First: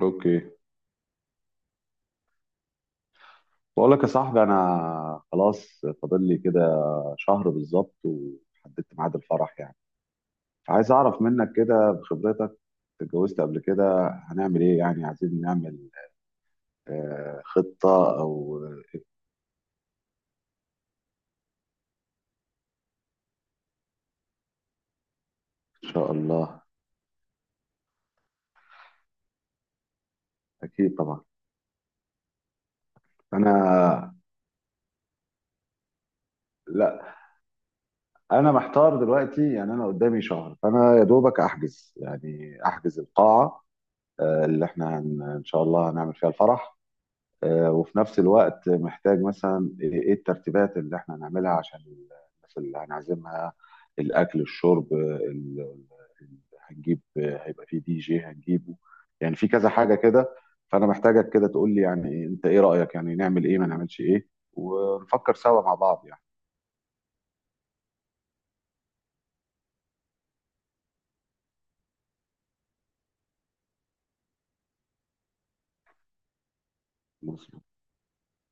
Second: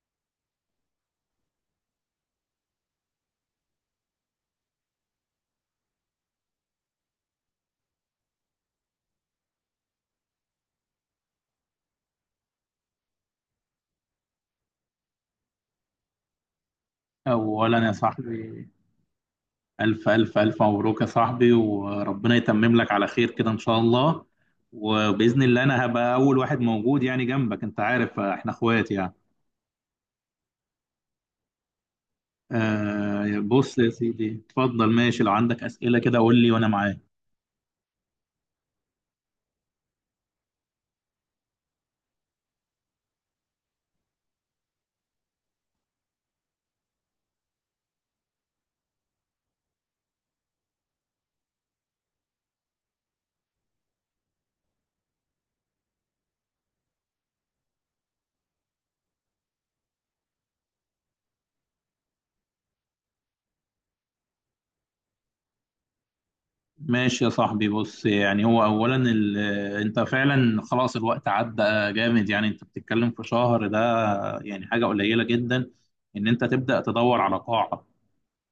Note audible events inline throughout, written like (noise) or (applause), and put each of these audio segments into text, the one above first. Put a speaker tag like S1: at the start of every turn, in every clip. S1: اوكي. بقول لك يا صاحبي، انا خلاص فاضل لي كده شهر بالظبط وحددت ميعاد الفرح يعني. عايز اعرف منك كده بخبرتك، اتجوزت قبل كده، هنعمل ايه؟ يعني عايزين نعمل
S2: أولا يا
S1: خطة او
S2: صاحبي، ألف ألف ألف مبروك يا صاحبي، وربنا يتمم لك على خير كده إن شاء الله. وبإذن الله أنا
S1: ان شاء
S2: هبقى أول واحد
S1: الله.
S2: موجود يعني جنبك، أنت عارف إحنا إخوات يعني.
S1: اكيد طبعا.
S2: آه بص يا
S1: انا
S2: سيدي، اتفضل ماشي، لو عندك أسئلة كده قول لي وأنا معاك.
S1: لا، انا محتار دلوقتي يعني، انا قدامي شهر، فانا يا دوبك احجز، يعني احجز القاعة اللي احنا ان شاء الله هنعمل فيها الفرح. وفي نفس الوقت محتاج مثلا إيه الترتيبات اللي احنا هنعملها عشان الناس اللي هنعزمها، الاكل، الشرب، ال- ال- هنجيب، هيبقى فيه دي جي هنجيبه. يعني في كذا حاجه كده، فانا محتاجك كده تقول لي يعني انت ايه رايك؟ يعني نعمل ايه ما نعملش ايه، ونفكر سوا مع بعض يعني.
S2: ماشي يا صاحبي، بص يعني هو أولا أنت فعلا خلاص الوقت عدى جامد، يعني أنت بتتكلم في شهر ده يعني حاجة قليلة جدا، إن أنت تبدأ تدور على
S1: مظبوط.
S2: قاعة.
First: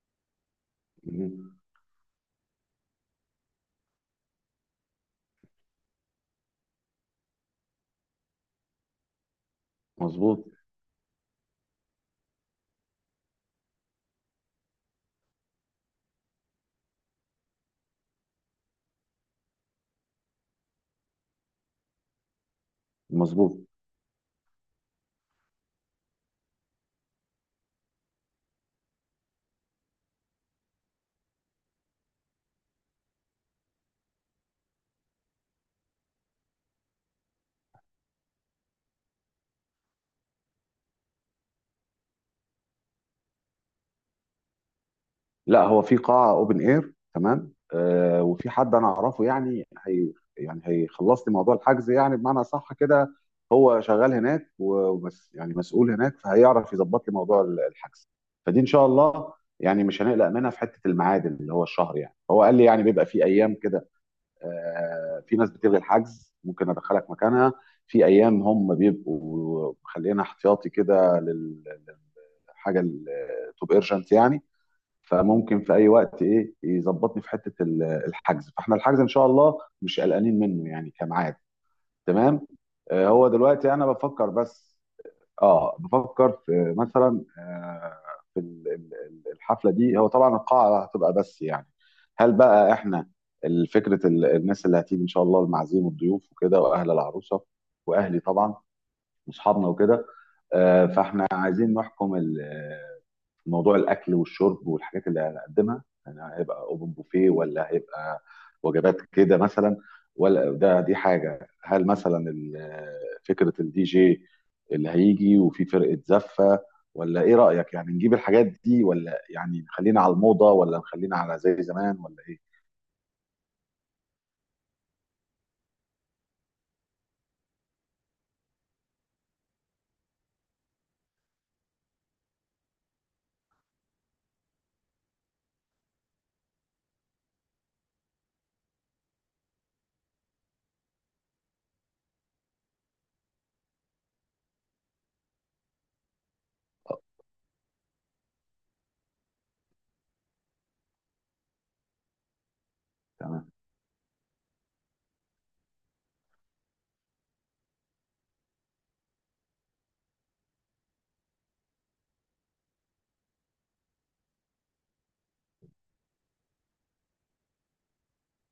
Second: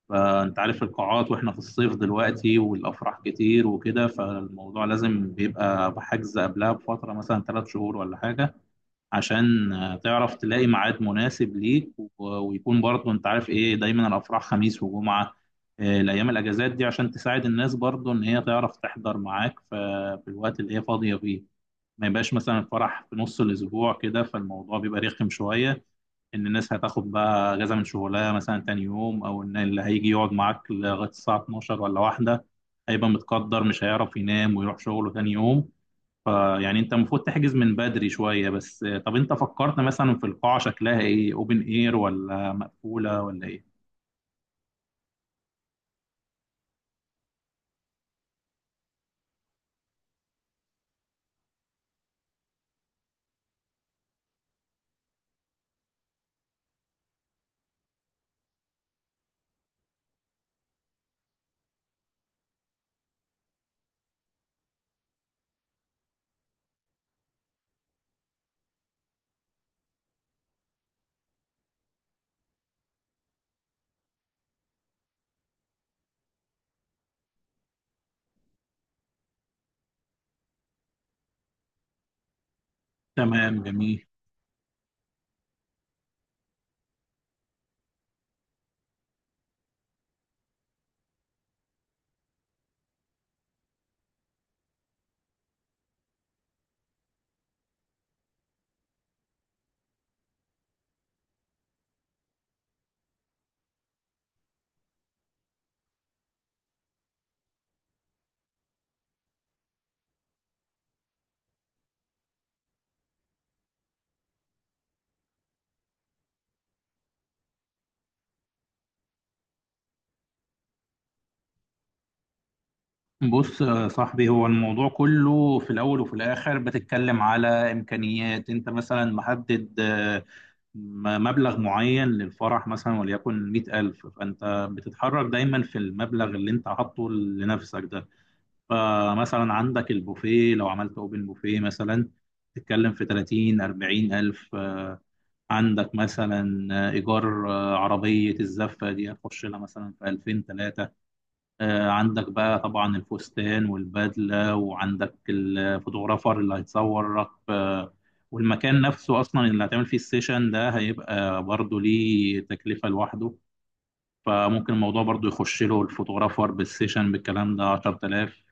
S2: فانت عارف القاعات، واحنا
S1: مهم.
S2: في الصيف دلوقتي والافراح كتير وكده، فالموضوع لازم بيبقى بحجز قبلها بفتره مثلا 3 شهور ولا حاجه، عشان تعرف
S1: مظبوط.
S2: تلاقي ميعاد مناسب ليك، ويكون برضه انت عارف ايه دايما الافراح خميس وجمعه. الايام الاجازات دي عشان تساعد الناس برضه ان هي تعرف تحضر معاك في الوقت اللي هي فاضيه فيه. ما يبقاش مثلا الفرح في نص
S1: مظبوط.
S2: الاسبوع كده، فالموضوع بيبقى رخم شويه، ان الناس هتاخد بقى اجازه من شغلها مثلا تاني يوم، او ان اللي هيجي يقعد معاك لغايه الساعه 12 ولا واحده هيبقى متقدر، مش هيعرف ينام ويروح شغله تاني يوم. فيعني انت المفروض تحجز من بدري شويه. بس طب انت فكرت مثلا في القاعه شكلها ايه، اوبن اير ولا مقفوله ولا ايه؟
S1: لا، هو في قاعة اوبن اير، تمام، وفي حد انا اعرفه يعني، هي يعني هيخلص لي موضوع الحجز يعني، بمعنى صح كده. هو شغال هناك وبس يعني، مسؤول هناك، فهيعرف يظبط لي موضوع الحجز. فدي ان شاء الله يعني مش هنقلق منها في حتة الميعاد اللي هو الشهر. يعني هو قال لي يعني بيبقى في ايام كده، في ناس بتلغي الحجز ممكن ادخلك مكانها. في ايام هم بيبقوا مخلينا احتياطي كده للحاجة التوب ايرجنت يعني. فممكن في اي وقت يظبطني في حته الحجز. فاحنا الحجز ان شاء الله مش قلقانين منه يعني كميعاد. تمام. هو
S2: تمام
S1: دلوقتي انا
S2: جميل.
S1: بفكر بس. اه، بفكر في مثلا في الحفله دي. هو طبعا القاعه هتبقى بس يعني، هل بقى احنا فكره الناس اللي هتيجي ان شاء الله، المعازيم والضيوف وكده، واهل العروسه، واهلي طبعا، واصحابنا وكده، فاحنا عايزين نحكم موضوع الاكل والشرب والحاجات اللي هنقدمها. يعني هيبقى اوبن بوفيه ولا هيبقى وجبات كده مثلا؟ ولا دي حاجه؟ هل مثلا فكره الدي جي اللي هيجي، وفي فرقه زفه، ولا ايه رايك؟ يعني نجيب الحاجات دي، ولا يعني نخلينا على الموضه، ولا نخلينا على زي زمان، ولا ايه؟
S2: بص يا صاحبي، هو الموضوع كله في الأول وفي الآخر بتتكلم على إمكانيات. أنت مثلا محدد مبلغ معين للفرح، مثلا وليكن 100000، فأنت بتتحرك دايما في المبلغ اللي أنت حاطه لنفسك ده. فمثلا عندك البوفيه، لو عملت أوبن بوفيه مثلا تتكلم في 30 40000. عندك مثلا إيجار، عربية الزفة دي هتخش لها مثلا في 2000 3. عندك بقى طبعا
S1: تمام.
S2: الفستان والبدلة، وعندك الفوتوغرافر اللي هيتصورك. والمكان نفسه أصلا اللي هتعمل فيه السيشن ده هيبقى برضه ليه تكلفة لوحده، فممكن الموضوع برضه يخش له الفوتوغرافر بالسيشن بالكلام ده 10000.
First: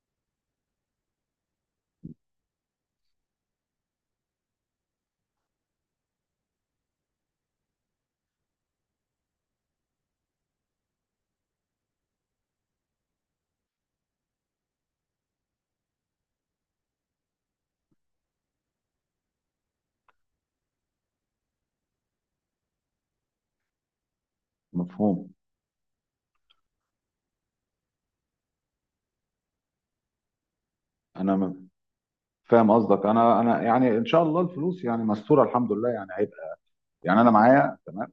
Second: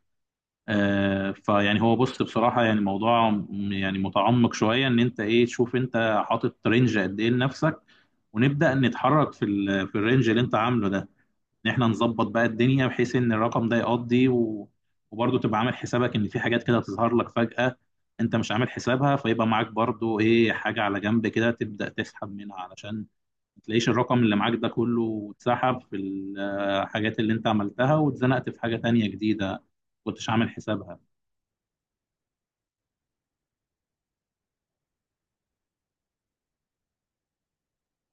S2: فيعني هو بص بصراحة، يعني الموضوع يعني متعمق شوية، إن أنت إيه تشوف أنت حاطط رينج قد إيه لنفسك، ونبدأ نتحرك في في الرينج اللي أنت عامله ده، ان احنا نظبط بقى الدنيا بحيث ان الرقم ده يقضي، وبرضه تبقى عامل حسابك ان في حاجات كده تظهر لك فجأة انت مش عامل حسابها، فيبقى معاك برضه ايه حاجة على جنب كده تبدأ تسحب منها، علشان ما تلاقيش الرقم اللي معاك ده كله
S1: مفهوم.
S2: اتسحب في الحاجات اللي انت عملتها واتزنقت في حاجة تانية جديدة ما كنتش عامل حسابها.
S1: انا م- فاهم قصدك. انا يعني ان شاء الله الفلوس يعني مستوره الحمد لله، يعني هيبقى يعني انا معايا تمام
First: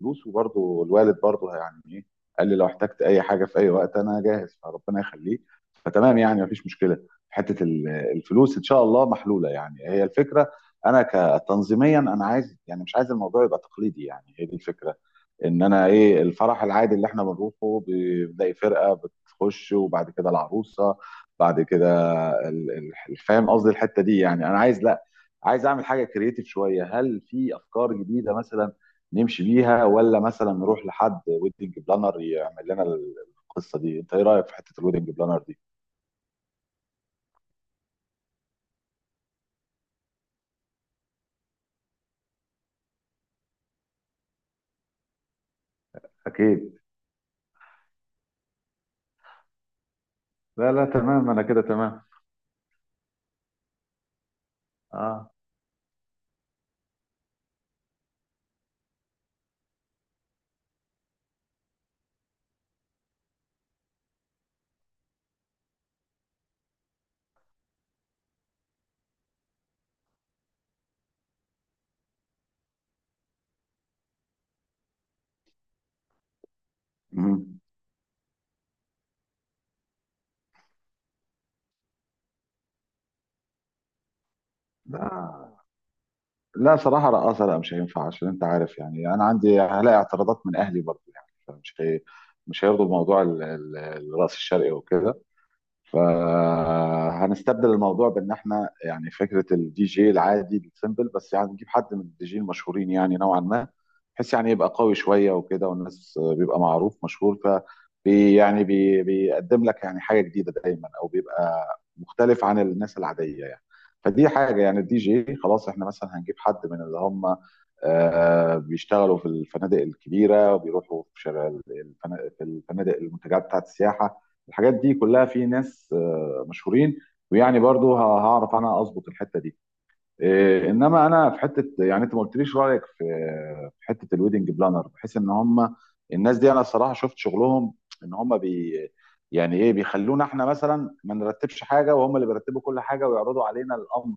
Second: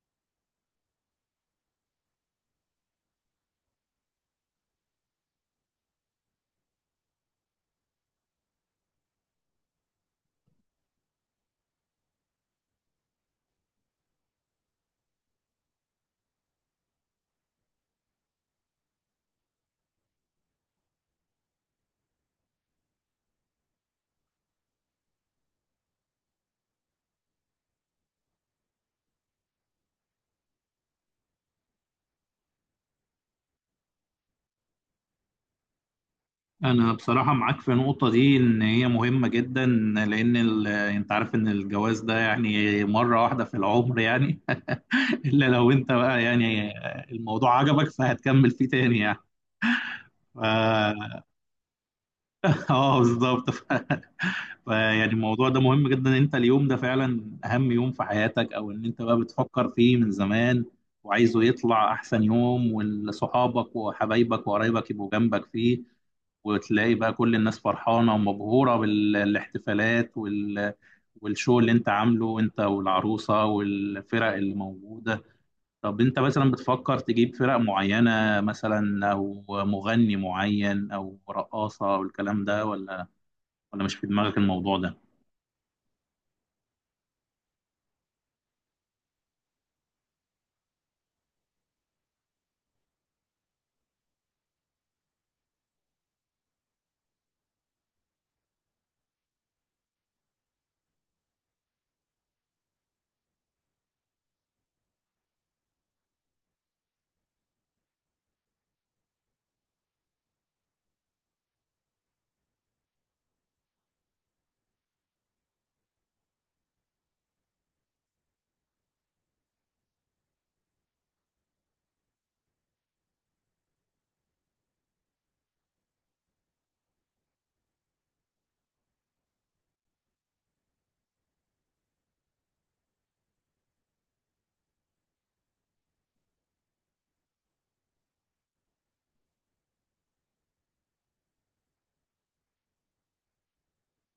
S1: فلوس. وبرضه الوالد برضه يعني ايه، قال لي لو احتجت اي حاجه في اي وقت انا جاهز، فربنا يخليه. فتمام، يعني مفيش مشكله في حته الفلوس، ان شاء الله محلوله. يعني هي الفكره، انا كتنظيميا، انا عايز، يعني مش عايز الموضوع يبقى تقليدي. يعني هي دي الفكره، ان انا ايه الفرح العادي اللي احنا بنروحه بنلاقي فرقه بتخش وبعد كده العروسه، بعد كده فاهم قصدي الحته دي؟ يعني انا عايز، لا، عايز اعمل حاجه كرييتيف شويه. هل في افكار جديده مثلا نمشي بيها، ولا مثلا نروح لحد ويدنج بلانر يعمل لنا القصه دي؟ انت ايه رايك في حته الويدنج بلانر دي؟
S2: انا بصراحة معاك في النقطة دي ان هي مهمة جدا، لان انت عارف ان الجواز ده يعني مرة واحدة في العمر يعني، إلا لو أنت بقى
S1: اكيد.
S2: يعني الموضوع عجبك فهتكمل فيه تاني يعني. ف-
S1: لا، لا،
S2: (laughs)
S1: تمام، انا كده تمام.
S2: اه بالظبط. (laughs) فيعني
S1: اه.
S2: الموضوع ده مهم جدا، إن انت اليوم ده فعلا اهم يوم في حياتك، او ان انت بقى بتفكر فيه من زمان وعايزه يطلع احسن يوم، وصحابك وحبايبك وقرايبك يبقوا جنبك فيه، وتلاقي بقى كل الناس فرحانة ومبهورة بالاحتفالات والشو اللي انت عامله انت والعروسة والفرق اللي موجودة. طب انت مثلا بتفكر تجيب فرق
S1: مم.
S2: معينة مثلا، او مغني معين، او رقاصة، او الكلام ده، ولا مش في دماغك الموضوع ده؟
S1: لا. لا، صراحه رقاصه لا مش هينفع، عشان انت عارف يعني انا عندي هلاقي اعتراضات من اهلي برضه يعني، فمش هي مش هيرضوا بموضوع الرقص الشرقي وكده. فهنستبدل الموضوع بان احنا يعني فكره الدي جي العادي السيمبل، بس يعني نجيب حد من الدي جي المشهورين يعني، نوعا ما، بحيث يعني يبقى قوي شويه وكده، والناس بيبقى معروف مشهور، بي بيقدم لك يعني حاجه جديده دايما، او بيبقى مختلف عن الناس العاديه يعني. فدي حاجه. يعني الدي جي خلاص، احنا مثلا هنجيب حد من اللي هم بيشتغلوا في الفنادق الكبيره، وبيروحوا في في الفنادق، المنتجعات بتاعت السياحه، الحاجات دي كلها في ناس مشهورين. ويعني برضو هعرف انا اظبط الحته دي. انما انا في حته يعني، انت ما قلتليش رايك في، في حته الويدنج بلانر، بحيث ان هم الناس دي انا الصراحه شفت شغلهم. ان هم يعني ايه، بيخلونا احنا مثلا ما نرتبش حاجه، وهم اللي بيرتبوا كل حاجه ويعرضوا علينا الامر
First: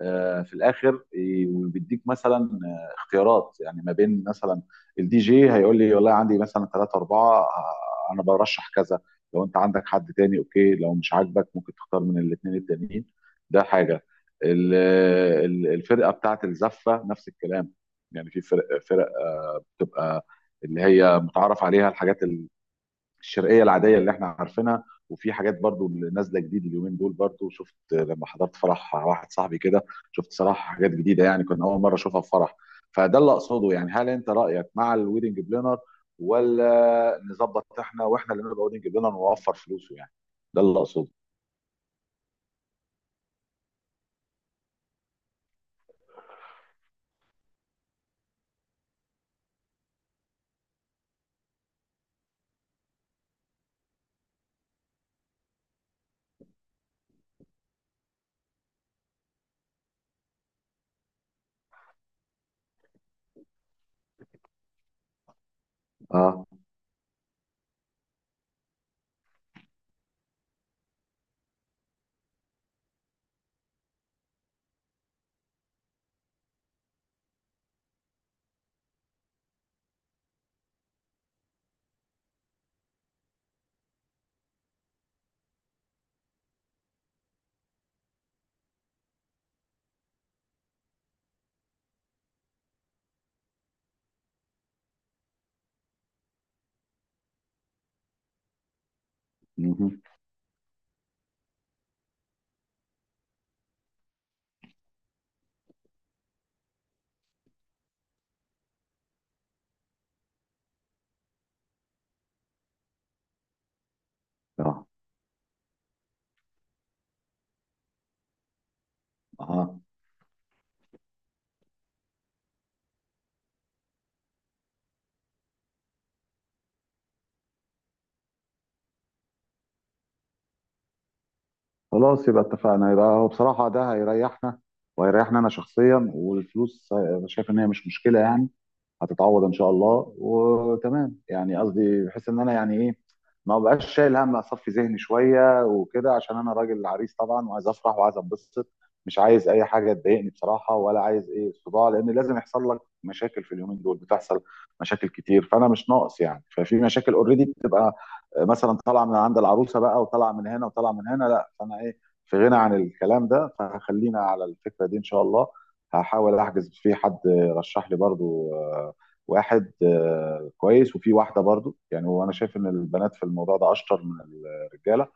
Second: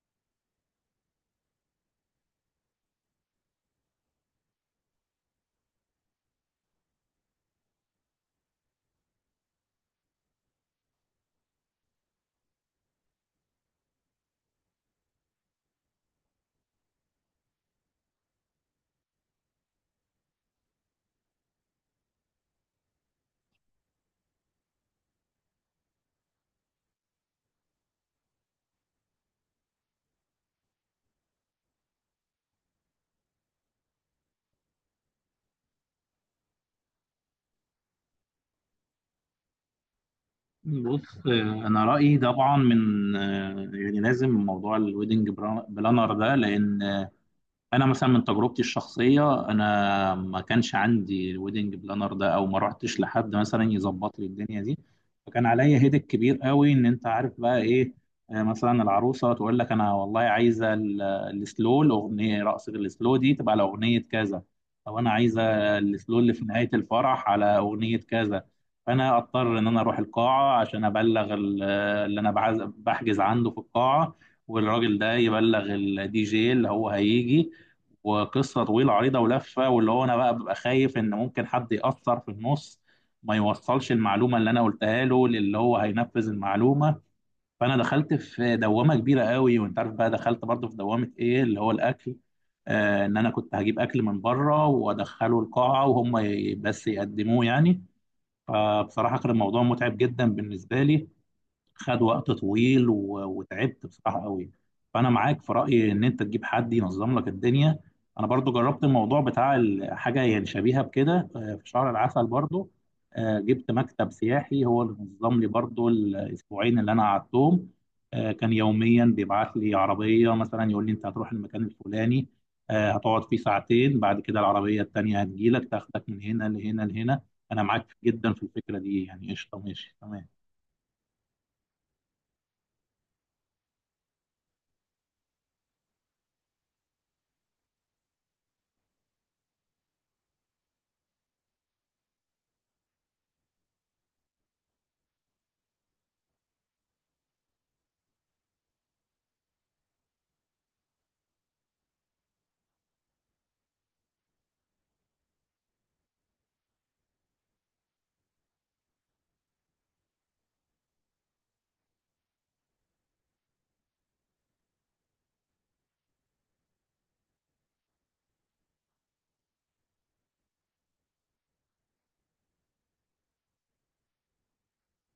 S1: في الاخر. وبيديك مثلا اختيارات يعني ما بين مثلا، الدي جي هيقول لي والله عندي مثلا ثلاثة أربعة، أنا برشح كذا، لو أنت عندك حد تاني أوكي، لو مش عاجبك ممكن تختار من الاثنين التانيين. ده حاجة. ال- الفرقة بتاعت الزفة نفس الكلام، يعني في فرق، فرق تبقى اللي هي متعارف عليها، الحاجات اللي الشرقيه العاديه اللي احنا عارفينها، وفي حاجات برضو اللي نازله جديد اليومين دول. برضو شفت لما حضرت فرح واحد صاحبي كده، شفت صراحه حاجات جديده يعني، كنا اول مره اشوفها في فرح. فده اللي اقصده، يعني هل انت رايك مع الويدنج بلانر، ولا نظبط احنا واحنا اللي نبقى ويدنج بلانر ونوفر فلوسه يعني؟ ده اللي اقصده.
S2: بص، انا رأيي طبعا من يعني لازم موضوع الويدنج بلانر ده، لان انا مثلا من تجربتي الشخصيه انا ما كانش عندي الويدنج بلانر ده، او ما رحتش لحد مثلا يظبط لي الدنيا دي، فكان عليا هيدك كبير قوي ان انت عارف بقى ايه. مثلا العروسه تقول لك انا والله عايزه السلو، الاغنيه رقص السلو دي تبقى على اغنيه كذا، او انا عايزه السلو اللي في
S1: اه.
S2: نهايه الفرح على اغنيه كذا. فانا اضطر ان انا اروح القاعه عشان ابلغ اللي انا بحجز عنده في القاعه، والراجل ده يبلغ الدي جي اللي هو هيجي. وقصه طويله عريضه ولفه، واللي هو انا بقى ببقى خايف ان ممكن حد ياثر في النص، ما يوصلش المعلومه اللي انا قلتها له للي هو هينفذ المعلومه. فانا دخلت في دوامه كبيره قوي، وانت عارف بقى دخلت برضو في دوامه ايه اللي هو الاكل، آه ان انا كنت هجيب اكل من بره وادخله القاعه وهم بس يقدموه يعني. فبصراحه كان الموضوع متعب
S1: مهم.
S2: جدا بالنسبه لي. خد وقت طويل وتعبت بصراحة قوي. فأنا معاك في رأيي إن أنت تجيب حد ينظم لك الدنيا. أنا برضو جربت الموضوع بتاع حاجة يعني شبيهة بكده في شهر العسل برضو. جبت مكتب سياحي هو
S1: اه.
S2: اللي نظم لي برضو الأسبوعين اللي أنا قعدتهم. كان يوميا بيبعت لي
S1: اه.
S2: عربية مثلا يقول لي أنت هتروح المكان الفلاني، هتقعد فيه ساعتين، بعد كده العربية التانية هتجيلك تاخدك من هنا لهنا لهنا. أنا معاك جدا في الفكرة دي يعني، قشطة ماشي تمام.
S1: خلاص، يبقى اتفقنا، يبقى هو بصراحه ده هيريحنا. وهيريحنا انا شخصيا، والفلوس شايف ان هي مش مشكله يعني، هتتعوض ان شاء الله، وتمام يعني. قصدي بحيث ان انا يعني ايه ما بقاش شايل هم، اصفي ذهني شويه وكده، عشان انا راجل عريس طبعا وعايز افرح وعايز انبسط، مش عايز اي حاجه تضايقني بصراحه، ولا عايز ايه صداع، لان لازم يحصل لك مشاكل في اليومين دول، بتحصل مشاكل كتير، فانا مش ناقص يعني. ففي مشاكل اوريدي بتبقى مثلا طالعه من عند العروسه بقى، وطالعه من هنا، وطالعه من هنا، لا، فانا ايه في غنى عن الكلام ده. فخلينا على الفكره دي ان شاء الله. هحاول احجز في حد رشح لي برضو واحد كويس، وفي واحده برضو يعني. وانا شايف ان البنات في الموضوع ده اشطر من الرجاله،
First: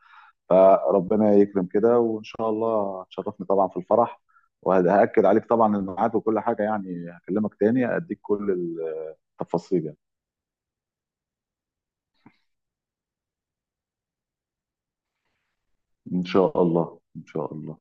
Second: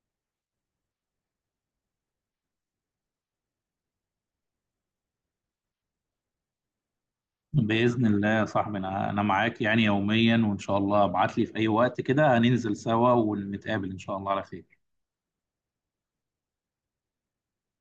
S1: فربنا يكرم كده وان شاء الله تشرفني طبعا في الفرح، وهاكد عليك طبعا الميعاد وكل حاجه يعني. هكلمك تاني
S2: بإذن
S1: اديك
S2: الله يا
S1: كل
S2: صاحبي، أنا معاك يعني
S1: التفاصيل يعني،
S2: يوميا، وإن شاء الله ابعت لي في أي وقت كده هننزل سوا ونتقابل إن شاء الله على خير.
S1: ان شاء الله ان شاء الله.